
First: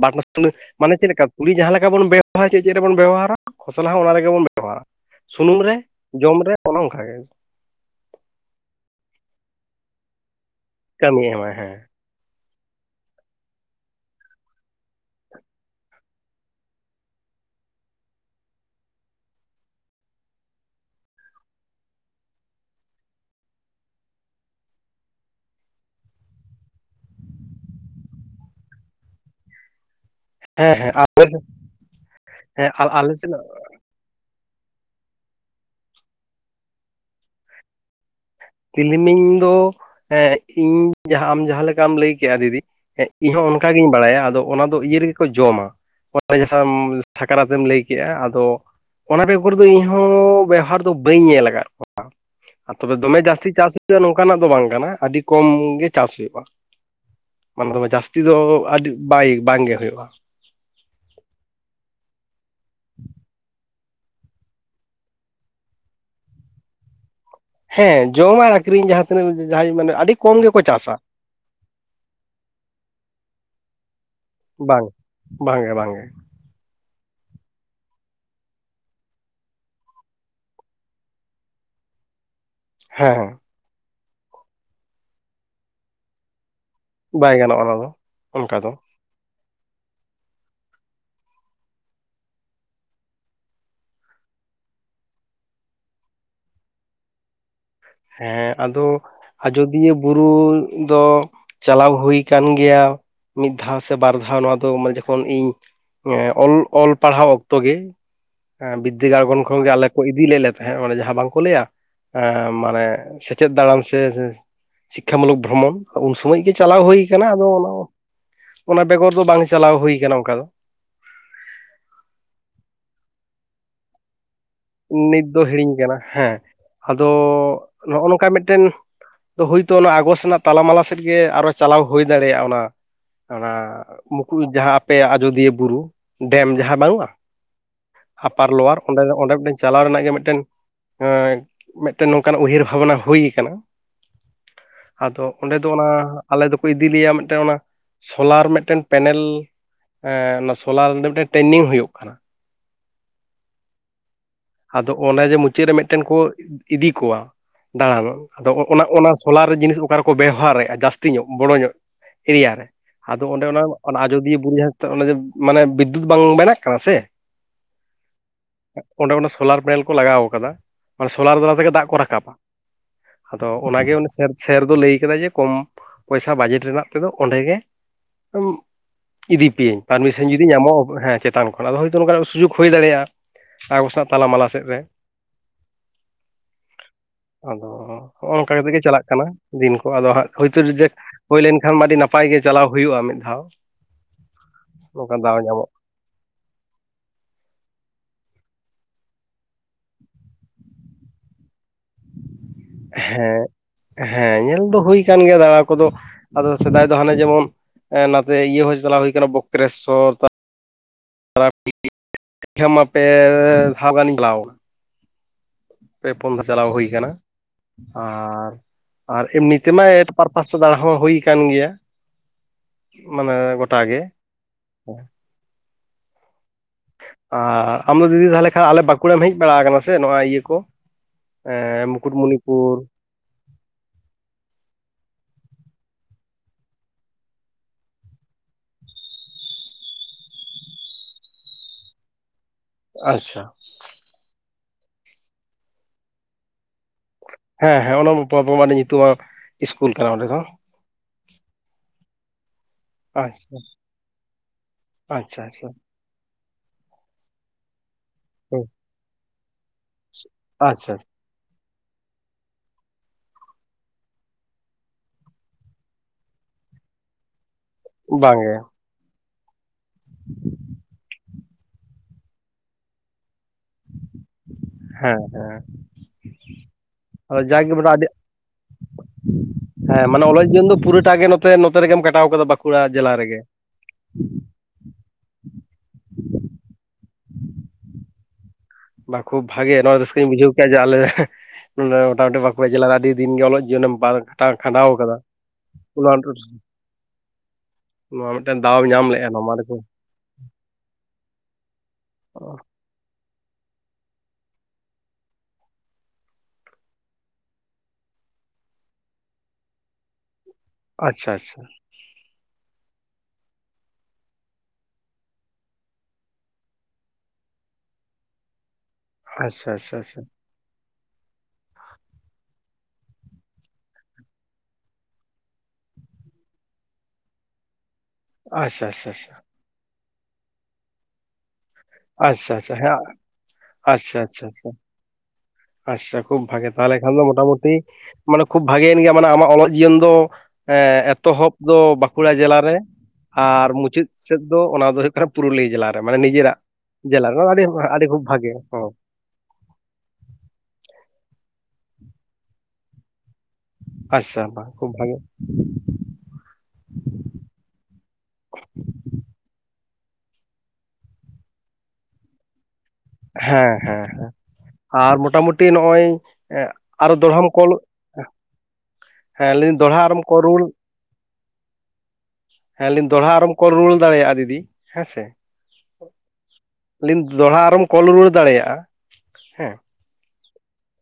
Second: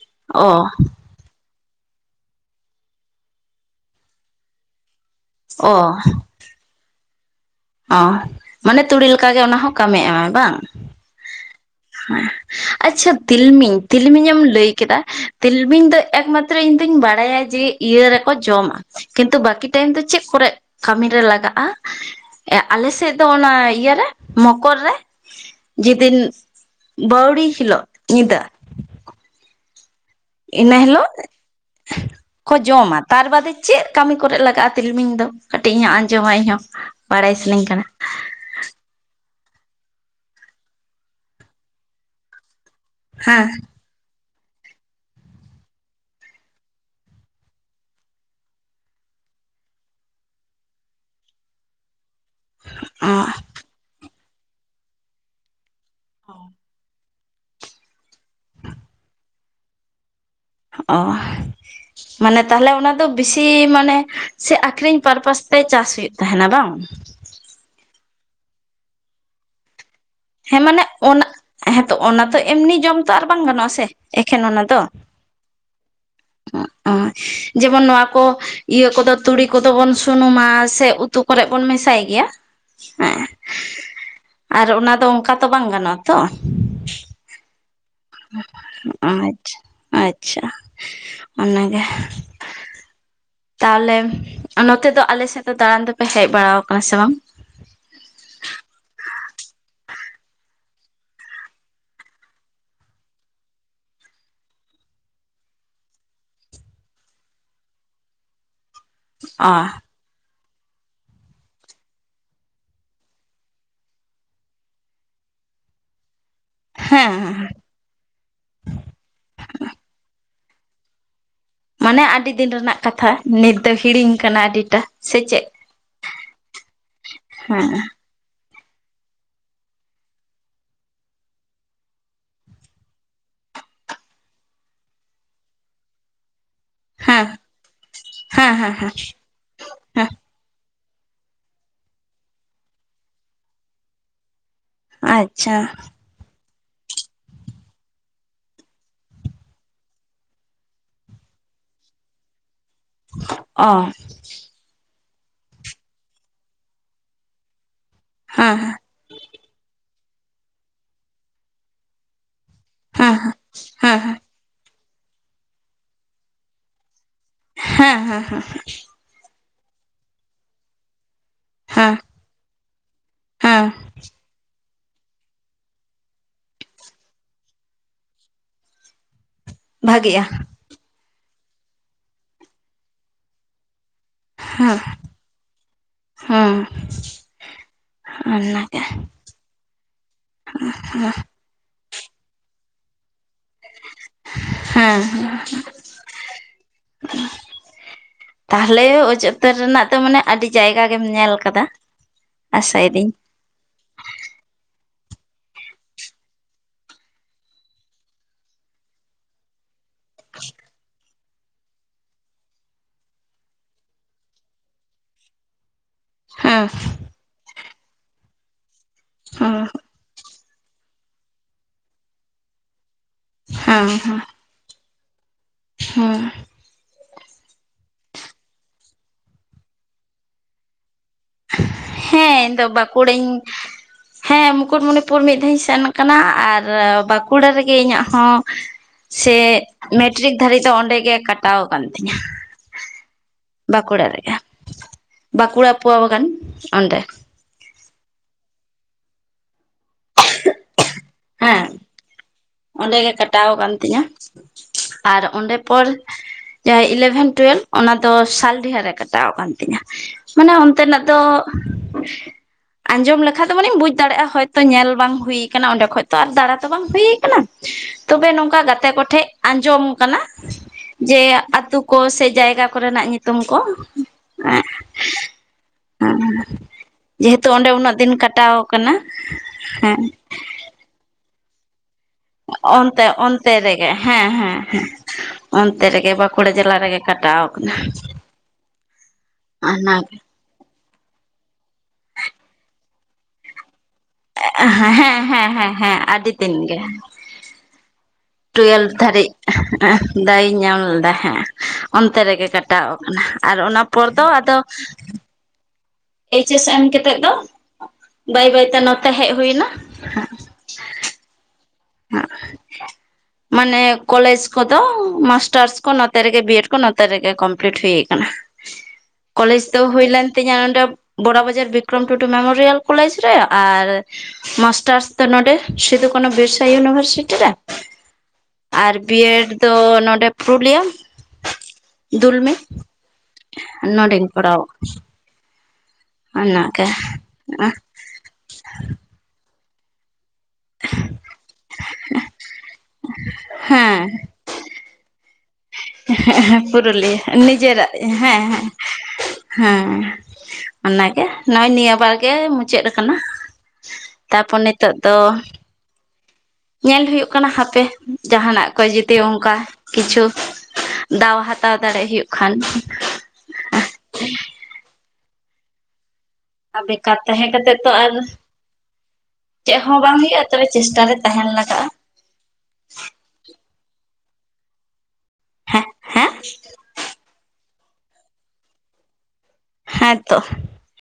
ᱵᱟᱴᱱᱟᱩ [unintelligible] ᱞ ᱚ ᱢᱟᱱᱮ ᱪᱮᱫ ᱞᱮᱠᱟ ᱩᱲᱤ ᱡᱟᱦᱟᱸ ᱞᱮᱠᱟ ᱵᱚᱱ ᱵᱮᱵᱚᱦᱟᱨᱟ ᱪᱮᱫ ᱪᱮᱫ ᱨᱮᱵᱚᱱ ᱵᱮᱵᱚᱦᱟᱨᱟ ᱯᱷᱚᱥᱞᱟ ᱦᱚᱸ ᱚᱱᱟ ᱞᱟᱹᱜᱤᱫᱵᱚᱱ ᱵᱮᱵᱚᱦᱟᱨᱟ ᱥᱩᱱᱩᱢ ᱨᱮ ᱚ ᱡᱚᱢ ᱨᱮ ᱚᱱᱮ ᱚᱱᱠᱟ ᱜᱮ ᱚ ᱢᱟᱱᱮ ᱛᱩᱲᱤ ᱞᱮᱠᱟᱜᱮ ᱚᱱᱟ ᱦᱚᱸ ᱠᱟᱹᱢᱤ ᱮᱢᱟᱭ ᱵᱟᱝ ᱠᱟᱹᱢᱤ ᱮᱢᱟ ᱦᱮᱸ ᱦᱮᱸ ᱟᱪᱪᱷᱟ ᱛᱤᱞᱢᱤᱧ ᱛᱤᱞᱢᱤᱧ ᱮᱢ ᱞᱟᱹᱭ ᱠᱮᱫᱟ ᱛᱤᱞᱢᱤᱧ ᱫᱚ ᱮᱠᱢᱟᱛᱨᱚ ᱤᱧ ᱫᱩᱧ ᱵᱟᱲᱟᱭᱟ ᱡᱮ ᱤᱭᱟᱹ ᱨᱮᱠᱚ ᱡᱚᱢᱟ ᱠᱤᱱᱛᱩ ᱵᱟᱠᱤ ᱴᱟᱭᱤᱢ ᱫᱚ ᱪᱮᱫ ᱠᱚᱨᱮ ᱠᱟᱹᱢᱤᱨᱮ ᱞᱟᱜᱟᱜᱼᱟ ᱟᱞᱮᱥᱮᱜ ᱫᱚ ᱚᱱᱟ ᱤᱭᱟᱹᱨᱮ ᱢᱚᱠᱚᱨ ᱨᱮ ᱡᱮᱛᱮᱤᱱ ᱵᱟᱣᱲᱤ ᱦᱤᱞᱟᱹᱜ ᱧᱤᱫᱟᱹ ᱦᱮᱸ ᱤᱱᱟᱹ ᱦᱮᱸ ᱦᱤᱞᱳᱜ ᱟᱞᱮ ᱥᱮᱫ ᱠᱚ ᱦᱮᱸ ᱡᱚᱢᱟ ᱟᱞᱮ ᱛᱟᱨ ᱥᱮᱱᱟᱜ ᱵᱟᱫᱮ ᱪᱮᱫ ᱠᱟᱹᱢᱤ ᱠᱚᱨᱮᱜ ᱞᱟᱜᱟᱜᱼᱟ ᱛᱤᱞᱢᱤᱧ ᱫᱚ ᱠᱟᱹᱴᱤᱡ ᱤᱧ ᱟᱸᱡᱚᱢᱟ ᱤᱧ ᱦᱚᱸ ᱵᱟᱲᱟᱭ ᱥᱟᱱᱟᱧ ᱠᱟᱱᱟ ᱛᱤᱞᱤᱢᱤᱧ ᱫᱚ ᱮᱸ ᱤᱧ ᱡᱟᱦᱟᱸ ᱟᱢ ᱡᱟᱦᱟᱸ ᱞᱮᱠᱟᱢ ᱞᱟᱹᱭ ᱠᱮᱫᱮᱜᱼᱟ ᱫᱤᱫᱤ ᱤᱧᱦᱚᱸ ᱦᱮᱸ ᱚᱱᱠᱟ ᱜᱤᱧ ᱵᱟᱲᱟᱭᱟ ᱟᱫᱚ ᱚᱱᱟ ᱫᱚ ᱤᱭᱟᱹ ᱨᱮᱜᱮ ᱠᱚ ᱡᱚᱢᱟ [unintelligible] ᱥᱟᱠᱨᱟᱛᱮᱢ ᱞᱟᱹᱭ ᱠᱮᱫᱮᱜᱼᱟ ᱟᱫᱚ ᱚᱱᱟ ᱵᱮᱜᱚᱨ ᱫᱚ ᱤᱧᱦᱚᱸ ᱵᱮᱣᱦᱟᱨ ᱫᱚ ᱵᱟᱹᱧ ᱧᱮᱞ ᱟᱠᱟᱫ ᱠᱚᱣᱟ ᱛᱚᱵᱮ ᱚ ᱫᱚᱢᱮ ᱡᱟᱹᱥᱛᱤ ᱪᱟᱥ ᱱᱚᱝᱠᱟᱱᱟᱜ ᱫᱚ ᱵᱟᱝ ᱠᱟᱱᱟ ᱟᱹᱰᱤ ᱠᱚᱢ ᱜᱮ ᱪᱟᱥ ᱦᱩᱭᱩᱜᱼᱟ ᱢᱟᱱᱮ ᱫᱚᱢᱮ ᱡᱟᱹᱥᱛᱤ ᱫᱚ ᱟᱹᱰᱤ ᱵᱟᱭ ᱵᱟᱝᱜᱮ ᱦᱩᱭᱩᱜᱼᱟ ᱚ ᱢᱟᱱᱮ ᱛᱟᱦᱚᱞᱮ ᱚᱱᱟ ᱫᱚ ᱵᱤᱥᱤ ᱢᱟᱱᱮ ᱥᱮ ᱟᱠᱷᱨᱤᱧ ᱯᱟᱨᱯᱟᱥ ᱛᱮ ᱪᱟᱥ ᱦᱩᱭᱩᱜ ᱛᱟᱦᱮᱱᱟ ᱵᱟᱝ ᱦᱮᱸ ᱡᱚᱢ ᱟᱨ ᱟᱠᱷᱨᱤᱧ ᱡᱟᱦᱟᱸ ᱛᱤᱱᱟᱹᱜ ᱢᱟᱱᱮ ᱟᱹᱰᱤ ᱠᱚᱢ ᱜᱮᱠᱚ ᱦᱮᱸ ᱢᱟᱱᱮ ᱪᱟᱥᱟ ᱚᱱᱟ ᱦᱮᱸᱛᱚ ᱚᱱᱟ ᱛᱚ ᱮᱢᱱᱤ ᱡᱚᱢ ᱛᱚ ᱟᱨ ᱵᱟᱝ ᱜᱟᱱᱚᱜ-ᱟ ᱥᱮ ᱮᱠᱷᱮᱱ ᱚᱱᱟ ᱫᱚ ᱵᱟᱝ ᱵᱟᱝᱜᱮ ᱵᱟᱝᱜᱮ [unintelligible] ᱡᱮᱢᱚᱱ ᱱᱚᱣᱟ ᱠᱚ ᱤᱭᱟᱹ ᱠᱚᱫᱚ ᱛᱩᱲᱤ ᱠᱚᱫᱚ ᱵᱚᱱ ᱥᱩᱱᱩᱢᱟ ᱥᱮ ᱩᱛᱩ ᱠᱚᱨᱮ ᱵᱚᱱ ᱢᱮᱥᱟᱭ ᱜᱮᱭᱟ ᱦᱮᱸ ᱦᱮᱸ ᱟᱨ ᱚᱱᱟ ᱫᱚ ᱚᱱᱠᱟ ᱛᱚ ᱵᱟᱝ ᱜᱟᱱᱚᱜᱼᱟ ᱛᱚ ᱵᱟᱭ ᱜᱟᱱᱚᱜᱼᱟ ᱚᱱᱟ ᱫᱚ ᱚᱱᱠᱟ ᱫᱚ ᱟᱪᱪᱷᱟ ᱟᱪᱪᱷᱟ ᱚᱱᱟᱜᱮ ᱛᱟᱦᱚᱞᱮ ᱱᱚᱛᱮ ᱫᱚ ᱟᱞᱮᱮᱥᱮᱫ ᱫᱚ ᱫᱟᱬᱟᱱ ᱫᱚᱯᱮ ᱦᱮᱡ ᱵᱟᱲᱟ ᱟᱠᱟᱱᱟ ᱥᱮ ᱵᱟᱝ ᱦᱮᱸ ᱟᱫᱚ ᱟᱡᱫᱤᱭᱟᱹ ᱵᱩᱨᱩ ᱫᱚ ᱪᱟᱞᱟᱣ ᱦᱩᱭ ᱠᱟᱱ ᱜᱮᱭᱟ ᱢᱤᱫ ᱫᱷᱟᱣ ᱥᱮ ᱵᱟᱨ ᱫᱷᱟᱣ ᱱᱚᱣᱟ ᱫᱚ ᱢᱟᱱᱮ ᱡᱚᱠᱷᱚᱱ ᱤᱧ‌ ᱚᱞ ᱚᱞ ᱯᱟᱲᱦᱟᱣ ᱚᱠᱛᱚ ᱜᱮ ᱵᱤᱫᱽᱫᱟᱹᱜᱟᱲ ᱜᱚᱱ ᱚ ᱠᱷᱚᱱᱜᱮ ᱟᱞᱮ ᱠᱚ ᱤᱫᱤ ᱞᱮᱫ ᱞᱮ ᱛᱟᱦᱮᱸᱫ ᱢᱟᱱᱮ ᱡᱟᱦᱟᱸ ᱵᱟᱝᱠᱚ ᱞᱟᱹᱭᱟ ᱮ ᱢᱟᱱᱮ ᱥᱮᱪᱮᱫ ᱫᱟᱬᱟᱱ ᱥᱮ ᱥᱤᱠᱷᱟ ᱢᱩᱞᱚᱠ ᱵᱷᱨᱚᱢᱚᱱ ᱩᱱ ᱥᱚᱢᱚᱭ ᱜᱮ ᱪᱟᱞᱟᱣ ᱦᱩᱭ ᱦᱮᱸ ᱟᱠᱟᱱᱟ ᱟᱫᱚ ᱚᱱᱟ ᱚᱱᱟ ᱵᱮᱜᱚᱨ ᱫᱚ ᱵᱟᱝ ᱪᱟᱞᱟᱣ ᱦᱩᱭ ᱟᱠᱟᱱᱟ ᱚᱱᱠᱟ ᱫᱚ ᱢᱟᱱᱮ ᱟᱹᱰᱤ ᱫᱤᱱ ᱨᱮᱱᱟᱜ ᱠᱟᱛᱷᱟ ᱱᱤᱛ ᱫᱚ ᱦᱤᱲᱤᱧ ᱠᱟᱱᱟ ᱟᱹᱰᱤ ᱱᱤᱛ ᱫᱚ ᱦᱤᱲᱤᱧ ᱠᱟᱱᱟ ᱦᱮᱸ ᱟᱫᱚ ᱦᱮᱸ ᱱᱚᱜᱼᱚ ᱱᱚᱝᱠᱟ ᱢᱤᱫ ᱴᱮᱱ ᱛᱚ ᱦᱳᱭᱛᱳ ᱚᱱᱟ ᱟᱜᱚᱥᱴ ᱨᱮᱱᱟᱜ ᱛᱟᱞᱟᱢᱟᱞᱟ ᱥᱮᱫ ᱜᱮ ᱟᱨᱚ ᱪᱟᱞᱟᱣ ᱦᱩᱭ ᱫᱟᱲᱮᱭᱟᱜᱼᱟ ᱚᱱᱟ ᱚᱱᱟ ᱢᱩᱠᱩ ᱡᱟᱦᱟᱸ ᱟᱯᱮ ᱟᱡᱚᱫᱤᱭᱟᱹ ᱵᱩᱨᱩ ᱰᱮᱢ ᱡᱟᱦᱟᱸ ᱵᱟᱹᱱᱩᱜᱼᱟ ᱦᱮᱸ ᱟᱯᱟᱨ ᱦᱮᱸ ᱞᱳᱣᱟᱨ ᱦᱮᱸ ᱚᱸᱰᱮ ᱫᱚ ᱚᱸᱰᱮ ᱢᱤᱫᱴ ᱪᱟᱞᱟᱣ ᱨᱮᱱᱟᱜ ᱦᱮᱸ ᱜᱮ ᱢᱤᱫᱴᱮᱱ ᱢᱤᱫ ᱴᱮᱱ ᱱᱚᱝᱠᱟᱱ ᱩᱭᱦᱟᱹᱨ ᱵᱷᱟᱵᱱᱟ ᱦᱩᱭ ᱟᱠᱟᱱᱟ ᱟᱫᱚ ᱟᱪᱪᱷᱟ ᱚᱸᱰᱮ ᱫᱚ ᱚᱱᱟ ᱟᱞᱮ ᱫᱚᱠᱚ ᱤᱫᱤᱞᱮᱭᱟ ᱢᱤᱫ ᱴᱮᱱ ᱚᱱᱟ ᱥᱳᱞᱟᱨ ᱢᱤᱫ ᱴᱮᱱ ᱯᱮᱱᱮᱞ ᱚᱱᱟ ᱥᱳᱞᱟᱨ ᱢᱤᱫ ᱴᱮᱱ ᱴᱨᱮᱱᱤᱝ ᱦᱩᱭᱩᱜ ᱠᱟᱱᱟ ᱚ ᱟᱫᱚ ᱚᱱᱮ ᱡᱮ ᱢᱩᱪᱟᱹᱫ ᱨᱮ ᱢᱤᱫᱴᱮᱱ ᱠᱚ ᱤᱫᱤ ᱠᱚᱣᱟ ᱫᱟᱬᱟᱱ ᱟᱫᱚ ᱦᱮᱸ ᱦᱮᱸ ᱚᱱᱟ ᱚᱱᱟ ᱦᱚᱞᱟ ᱨᱮ ᱡᱤᱱᱤᱥ ᱚᱠᱟ ᱨᱮᱠᱚ ᱵᱮᱣᱦᱟᱨᱮᱫᱼᱟ ᱡᱟᱹᱥᱛᱤ ᱧᱚᱜ ᱵᱚᱲᱚ ᱧᱚᱜ ᱮᱨᱤᱭᱟ ᱨᱮ ᱦᱮᱸ ᱟᱫᱚ ᱚᱸᱰᱮ ᱦᱮᱸ ᱚᱱᱟ ᱦᱮᱸ ᱟᱡᱚᱫᱤᱭᱟᱹ ᱵᱩᱨᱩᱤ ᱦᱟᱸᱥᱫᱟ ᱚᱱ ᱢᱟᱱᱮ ᱵᱤᱫᱽᱫᱩᱛ ᱵᱟᱝ ᱵᱮᱱᱟᱜ ᱠᱟᱱᱟ ᱥᱮ ᱦᱮᱸ ᱦᱮᱸ ᱦᱮᱸ ᱚᱸᱰᱮ ᱚᱱᱟ ᱥᱳᱞᱟᱨ ᱯᱮᱱᱮᱞ ᱠᱚ ᱞᱟᱜᱟᱣ ᱠᱟᱫᱟ ᱢᱟᱱᱮ ᱥᱳᱞᱟᱨ ᱫᱞᱟ ᱛᱮᱜᱮ ᱫᱟᱜ ᱦᱮᱸ ᱠᱚ ᱨᱟᱠᱟᱵᱟ ᱟᱫᱚ ᱦᱮᱸ ᱚᱱᱟᱜᱮ ᱥᱮᱨ ᱞᱟᱹᱭ ᱠᱟᱫᱟ ᱡᱮ ᱠᱚᱢ ᱯᱚᱭᱥᱟ ᱵᱟᱡᱮᱴ ᱨᱮᱱᱟᱜ ᱛᱮᱫᱚ ᱚᱸᱰᱮ ᱜᱮ ᱤᱫᱤ ᱯᱮᱭᱟᱹᱧ ᱵᱷᱟᱜᱤᱜᱼᱟ ᱯᱟᱨᱢᱤᱥᱮᱱ ᱡᱩᱫᱤ ᱧᱟᱢᱚᱜᱼᱟ ᱦᱮᱸ ᱪᱮᱫ? ᱪᱮᱛᱟᱱ ᱠᱷᱚᱱ ᱟᱫᱚ ᱦᱳᱭᱛᱳ ᱱᱟᱜ ᱥᱩᱡᱳᱜᱽ ᱦᱩᱭ ᱫᱟᱲᱮᱭᱟᱜᱼᱟ ᱟᱵᱚ ᱥᱮᱱᱟᱜ ᱛᱟᱞᱟᱢᱟᱞᱟ ᱥᱮᱫ ᱨᱮ ᱦᱮᱸ ᱟᱫᱚ ᱦᱚᱸᱜᱼᱚ ᱱᱚᱝᱠᱟ ᱠᱟᱛᱮᱜ ᱚᱱᱟᱜᱮ ᱜᱮ ᱪᱟᱞᱟᱜ ᱠᱟᱱᱟ ᱫᱤᱱ ᱠᱚ ᱟᱫᱚ ᱦᱚᱭᱛᱳ ᱨᱤᱡᱮᱠᱴ ᱦᱩᱭ ᱞᱮᱱᱠᱷᱟᱱ ᱢᱟ ᱟᱹᱰᱤ ᱱᱟᱯᱟᱭ ᱱᱟᱯᱟᱭ ᱜᱮ ᱪᱟᱞᱟᱣ ᱦᱩᱭᱩᱜᱼᱟ ᱢᱤᱫ ᱫᱷᱟᱣ ᱱᱚᱝᱠᱟ ᱫᱟᱣ ᱧᱟᱢᱚᱜ ᱦᱮᱸ ᱛᱟᱦᱚᱞᱮ ᱚᱡ ᱩᱛᱟᱹᱨ ᱨᱮᱱᱟᱜ ᱫᱚ ᱢᱟᱱᱮ ᱟᱹᱰᱤ ᱡᱟᱭᱜᱟ ᱜᱮᱢ ᱧᱮᱞ ᱟᱠᱟᱫᱟ ᱦᱮᱸ ᱦᱮᱸ ᱧᱮᱞ ᱫᱚ ᱦᱩᱭ ᱠᱟᱱ ᱜᱮᱭᱟ ᱫᱟᱬᱟ ᱠᱚᱫᱚ ᱟᱫᱚ ᱥᱮᱫᱟᱭ ᱫᱚ ᱦᱟᱱᱮ ᱡᱮᱢᱚᱱ ᱱᱟᱛᱮ ᱤᱭᱟᱹ ᱦᱚᱸ ᱪᱟᱞᱟᱣ ᱦᱩᱭ ᱠᱟᱱᱟ ᱵᱚᱠᱨᱮᱥᱚᱨ ᱟᱯᱮ [unintelligible] ᱫᱷᱟᱣ ᱜᱟᱱᱤᱧ ᱪᱟᱞᱟᱣ ᱯᱮ ᱯᱩᱱᱫᱷᱟ ᱦᱮᱸ ᱪᱟᱞᱟᱣ ᱦᱩᱭ ᱟᱠᱟᱱᱟ ᱟᱨ ᱟᱨ ᱮᱢᱱᱤ ᱦᱮᱸ ᱛᱮᱢᱟ ᱟᱯᱷᱟᱥᱛᱚ ᱫᱟᱬᱟ ᱦᱚᱸ ᱦᱩᱭ ᱟᱠᱟᱱ ᱜᱮᱭᱟ ᱢᱟᱱᱮ ᱜᱚᱴᱟ ᱦᱮᱸ ᱜᱮ ᱦᱮᱸ ᱦᱮᱸ ᱟᱨ ᱟᱢ ᱫᱚ ᱫᱤᱫᱤ ᱛᱟᱦᱚᱞᱮ ᱠᱷᱟᱱ ᱟᱞᱮ ᱵᱟᱸᱠᱩᱲᱢ ᱦᱮᱡ ᱵᱟᱲᱟ ᱟᱠᱟᱱᱟ ᱥᱮ ᱱᱚᱶᱟ ᱤᱭᱟᱹ ᱠᱚ ᱮᱸ ᱦᱮᱸ ᱤᱧ ᱫᱚ ᱢᱩᱠᱩᱴᱢᱩᱱᱤᱯᱩᱨ ᱵᱟᱸᱠᱩᱲᱟᱧ ᱦᱮᱸ ᱢᱩᱠᱩᱴᱢᱩᱱᱤᱯᱩᱨ ᱢᱤᱫ ᱫᱷᱟᱣ ᱤᱧ ᱥᱮᱱ ᱠᱟᱱᱟ ᱟᱨ ᱵᱟᱸᱠᱩᱲᱟ ᱨᱮᱜᱮ ᱤᱧᱟᱹᱜ ᱦᱚᱸ ᱥᱮ ᱢᱮᱴᱨᱤᱠ ᱫᱷᱟᱹᱨᱤᱡ ᱫᱚ ᱚᱸᱰᱮ ᱜᱮ ᱠᱟᱴᱟᱣ ᱟᱠᱟᱱ ᱛᱤᱧᱟᱹ ᱟᱪᱷᱟ ᱵᱟᱠᱩᱲᱟ ᱨᱮᱜᱮ ᱵᱟᱠᱩᱲᱟ ᱯᱣᱟ ᱵᱟᱜᱟᱱ ᱚᱸᱰᱮ ᱦᱮᱸ ᱦᱮᱸ ᱚᱱᱟ ᱵᱟ ᱧᱩᱛᱩᱢᱟᱱ ᱤᱥᱠᱩᱞ ᱠᱟᱱᱟ ᱚᱸᱰᱮ ᱫᱚ ᱦᱮᱸ ᱚᱸᱰᱮ ᱜᱮ ᱠᱟᱴᱟᱣ ᱟᱪᱪᱷᱟ ᱟᱠᱟᱱ ᱛᱤᱧᱟᱹ ᱟᱨ ᱟᱪᱪᱷᱟ ᱚᱸᱰᱮ ᱟᱪᱪᱷᱟ ᱯᱚᱨ ᱡᱟᱦᱟᱸᱭ ᱤᱞᱮᱵᱷᱮᱱ ᱴᱩᱭᱮᱞᱵᱷ ᱚᱱᱟ ᱫᱚ ᱦᱩᱸ ᱥᱟᱞᱰᱤᱦᱟᱨ ᱨᱮ ᱠᱟᱴᱟᱣ ᱟᱠᱟᱱ ᱛᱤᱧᱟᱹ ᱢᱟᱱᱮ ᱟᱪᱪᱷᱟ ᱚᱱᱛᱮᱱᱟᱜ ᱫᱚ ᱟᱸᱡᱚᱢ ᱞᱮᱠᱷᱟᱡ ᱫᱚ ᱢᱟᱱᱮᱧ ᱵᱩᱡ ᱫᱟᱲᱮᱭᱟᱜᱼᱟ ᱦᱚᱭᱛᱚ ᱧᱮᱞ ᱵᱟᱝ ᱦᱩᱭᱩ ᱟᱠᱟᱱᱟ ᱚᱸᱰᱮ ᱠᱷᱚᱡ ᱛᱚ ᱟᱨ ᱫᱟᱬᱟ ᱛᱚ ᱵᱟᱝ ᱦᱩᱭ ᱟᱠᱟᱱᱟ ᱛᱚᱵᱮ ᱵᱟᱝᱜᱮ ᱱᱚᱝᱠᱟ ᱜᱟᱛᱮ ᱠᱚᱴᱷᱮᱱ ᱟᱸᱡᱚᱢᱠᱟᱱᱟ ᱡᱮ ᱟᱛᱩ ᱠᱚ ᱥᱮ ᱡᱟᱭᱜᱟ ᱠᱚᱨᱮᱱᱟᱜ ᱧᱩᱛᱩᱢ ᱠᱚ ᱦᱮᱸ ᱦᱮᱸ ᱡᱮᱦᱮᱛᱩ ᱚᱸᱰᱮ ᱡᱟᱜᱮ ᱩᱱᱟᱹᱜ ᱢᱟᱱᱮ ᱫᱤᱱ ᱠᱟᱴᱟᱣ ᱠᱟᱱᱟ ᱦᱮᱸ ᱢᱟᱱᱮ ᱚᱞᱚᱜ ᱡᱤᱭᱚᱱ ᱫᱚ ᱯᱩᱨᱟᱹᱴᱟ ᱜᱮ ᱱᱚᱛᱮ ᱨᱮᱜᱮᱢ ᱠᱟᱴᱟᱣ ᱟᱠᱟᱫᱟ ᱵᱟᱠᱩᱲᱟ ᱚᱱᱛᱮ ᱡᱮᱞᱟ ᱨᱮᱜᱮ ᱚᱱᱛᱮ ᱦᱮᱸ ᱦᱮᱸᱦ ᱮᱸ ᱚᱱᱛᱮ ᱨᱮᱜᱮ ᱵᱟᱠᱩᱲᱟ ᱡᱮᱞᱟ ᱨᱮᱜᱮ ᱠᱟᱴᱟᱣ ᱟᱠᱟᱱᱟ ᱵᱟ ᱠᱷᱩᱵ ᱵᱷᱟᱜᱮᱭᱟ ᱱᱚᱶᱟ ᱨᱟᱹᱥᱠᱟᱹᱧᱵᱩᱡᱷᱟᱹᱣᱟ ᱪᱮ ᱡᱮ ᱟᱞᱮ ᱢᱚᱴᱟᱢᱩᱴᱤ ᱵᱟᱠᱩᱲᱟ ᱡᱮᱞᱟ ᱨᱮ ᱟᱹᱰᱤ ᱫᱤᱱ ᱜᱮ ᱚᱞᱚᱜ ᱡᱤᱭᱚᱱᱮᱢ ᱯᱟᱨᱼᱟ ᱮᱜ ᱦᱮᱸ ᱦᱮᱸ ᱦᱮᱸ ᱦᱮᱸ ᱦᱮᱸ ᱟᱹᱰᱤ ᱫᱤᱱ ᱜᱮ ᱱᱚᱣᱟ ᱢᱤᱫᱴᱮᱱ ᱫᱟᱣᱮᱢ ᱴᱩᱭᱮᱞᱵᱷ ᱧᱟᱢ ᱫᱷᱟᱹᱨᱤᱡ ᱞᱮᱫᱼᱟ ᱱᱚᱣᱟ ᱢᱟ ᱟᱹᱰᱤ ᱫᱟᱣᱤᱧ ᱧᱟᱢ ᱞᱮᱫᱟ ᱦᱮᱸ ᱚᱱᱛᱮ ᱨᱮᱜᱮ ᱠᱟᱹᱴᱤᱡ ᱠᱷᱟᱴᱟᱣ ᱠᱟᱱᱟ ᱟᱨ ᱚᱱᱟ ᱯᱚᱨ ᱫᱚ ᱟᱫᱚ ᱮᱭᱤᱪ ᱮᱥ ᱮᱢ ᱠᱟᱛᱮ ᱫᱚ ᱵᱟᱹᱭ ᱵᱟᱹᱭ ᱛᱮ ᱱᱚᱛᱮ ᱦᱮᱡ ᱦᱩᱭ ᱮᱱᱟ ᱟᱪᱷᱟ ᱟᱪᱷᱟ ᱦᱟᱸ ᱢᱟᱱᱮ ᱠᱚᱞᱮᱡᱽ ᱠᱚᱫᱚ ᱢᱟᱥᱴᱟᱨᱥ ᱠᱚ ᱱᱚᱛᱮ ᱨᱮᱜᱮ ᱵᱤᱭᱮᱰ ᱠᱚ ᱱᱚᱛᱮ ᱨᱮᱜᱮ ᱠᱚᱢᱯᱞᱤᱴ ᱦᱩᱭ ᱟᱠᱟᱱᱟ ᱠᱚᱞᱮᱡᱽ ᱟᱪᱪᱷᱟ ᱫᱚ ᱟᱪᱪᱷᱟ ᱟᱪᱪᱷᱟ ᱦᱩᱭᱞᱮᱱ ᱱᱚᱰᱮ ᱵᱚᱲᱟ ᱵᱟᱡᱟᱨ ᱵᱤᱠᱨᱚᱢ ᱴᱩᱰᱩ ᱢᱮᱢᱳᱨᱤᱭᱟᱞ ᱠᱚᱞᱮᱡᱽ ᱨᱮ ᱟᱨ ᱢᱟᱥᱴᱟᱨᱥ ᱛᱚ ᱱᱚᱰᱮ ᱥᱤᱫᱩ ᱠᱟᱱᱩ ᱵᱮᱥ ᱤᱷᱟᱨᱥᱤᱴᱤ ᱨᱮ ᱟᱪᱪᱷᱟ ᱟᱨ ᱟᱪᱪᱷᱟ ᱵᱤᱮᱰ ᱛᱚ ᱱᱚᱸᱰᱮ ᱯᱩᱨᱩᱞᱤᱭᱟᱹ ᱫᱩᱞᱢᱤ ᱟᱪᱪᱷᱟ ᱟᱪᱪᱷᱟ ᱦᱮᱸ ᱟᱪᱪᱷᱟ ᱱᱚᱰᱮᱧ ᱟᱪᱪᱷᱟ ᱠᱚᱨᱟᱣ ᱟᱪᱪᱷᱟ ᱟᱪᱪᱷᱟ ᱠᱷᱩᱵ ᱵᱷᱟᱜᱮ ᱚᱱᱟᱜᱮ ᱛᱟᱦᱚᱞᱮ ᱠᱷᱟᱱ ᱫᱚ ᱢᱳᱴᱟᱢᱩᱴᱤ ᱢᱟᱱᱮ ᱠᱷᱩᱵ ᱵᱷᱟᱜᱮᱭᱮᱱ ᱜᱮᱭᱟ ᱢᱟᱱᱮ ᱟᱢᱟᱜ ᱚᱞᱚᱜ ᱡᱤᱭᱚᱱ ᱫᱚ ᱮᱛᱚᱦᱚᱵ ᱫᱚ ᱵᱟᱸᱠᱩᱲᱟ ᱡᱮᱞᱟ ᱨᱮ ᱟᱨ ᱢᱩᱪᱟᱹᱫ ᱦᱮᱸ ᱥᱮᱫ ᱫᱚ ᱚᱱᱟ ᱫᱚ ᱦᱩᱭᱩᱜ ᱠᱟᱱᱟ ᱯᱩᱨᱩᱞᱤᱭᱟᱹ ᱡᱮᱞᱟᱨᱮ ᱢᱟᱱᱮ ᱱᱤᱡᱮᱨᱟᱜ ᱦᱮᱸ ᱯᱩᱨᱩᱞᱤᱭᱟᱹ ᱡᱮᱞᱟ ᱨᱮ ᱟᱹᱰᱤ ᱱᱤᱡᱮᱨᱟᱜ ᱟᱹᱰᱤ ᱦᱮᱸ ᱠᱷᱩᱵ ᱦᱮᱸ ᱵᱷᱟᱜᱮ ᱦᱚᱸ ᱦᱮᱸ ᱚᱱᱟᱜᱮ ᱱᱚᱜᱼᱚᱭ ᱱᱤᱭᱟᱹ ᱵᱟᱨ ᱜᱮ ᱢᱩᱪᱟᱹᱫ ᱟᱠᱟᱱᱟ ᱟᱪᱪᱷᱟ ᱛᱟᱯᱚᱨ ᱵᱟᱝ ᱠᱷᱩᱵ ᱱᱤᱛᱳᱜ ᱫᱚ ᱵᱷᱟᱜᱮ ᱧᱮᱞ ᱦᱩᱭᱩᱜ ᱠᱟᱱᱟ ᱦᱟᱯᱮ ᱡᱟᱦᱟᱱᱟᱜ ᱠᱚ ᱡᱩᱫᱤ ᱚᱱᱠᱟ ᱠᱤᱪᱷᱩ ᱫᱟᱣ ᱦᱟᱛᱟᱣ ᱫᱟᱲᱮ ᱦᱩᱭᱩᱜ ᱠᱷᱟᱱ ᱦᱮᱸ ᱦᱮᱸ ᱦᱮᱸ ᱟᱨ ᱢᱚᱴᱟ ᱢᱩᱴᱤ ᱱᱚᱜᱼᱚᱭ ᱮᱸ ᱟᱨ ᱟᱨᱚ ᱵᱮᱠᱟᱨ ᱫᱚᱲᱦᱟᱢ ᱛᱟᱦᱮᱸ ᱠᱚᱞ ᱠᱟᱛᱮ ᱛᱚ ᱟᱨ ᱦᱮᱸ ᱞᱟᱹᱭ ᱫᱟᱹᱧ ᱪᱮᱫ ᱦᱚᱸ ᱫᱚᱲᱦᱟ ᱵᱟᱝ ᱟᱨᱚᱢ ᱠᱚᱞ ᱦᱩᱭᱩᱜᱼᱟ ᱛᱚᱵᱮ ᱨᱩᱣᱟᱹᱲ ᱪᱮᱥᱴᱟ ᱨᱮ ᱛᱟᱦᱮᱱ ᱞᱟᱜᱟᱜᱼᱟ ᱦᱮᱸ ᱞᱮᱧ ᱫᱚᱦᱲᱟ ᱟᱨᱚᱢ ᱠᱚᱞ ᱨᱩᱣᱟᱹᱲ ᱫᱟᱲᱮᱭᱟᱜᱼᱟ ᱫᱤᱫᱤ ᱦᱮᱸᱥᱮ [inaudible] ᱟᱹᱞᱤᱧ ᱫᱚᱲᱦᱲᱟ ᱟᱨᱚᱢ ᱠᱚᱞ ᱨᱩᱣᱟᱹᱲ ᱫᱟᱲᱮᱭᱟᱜᱼᱟ ᱦᱮᱸ ᱛᱚ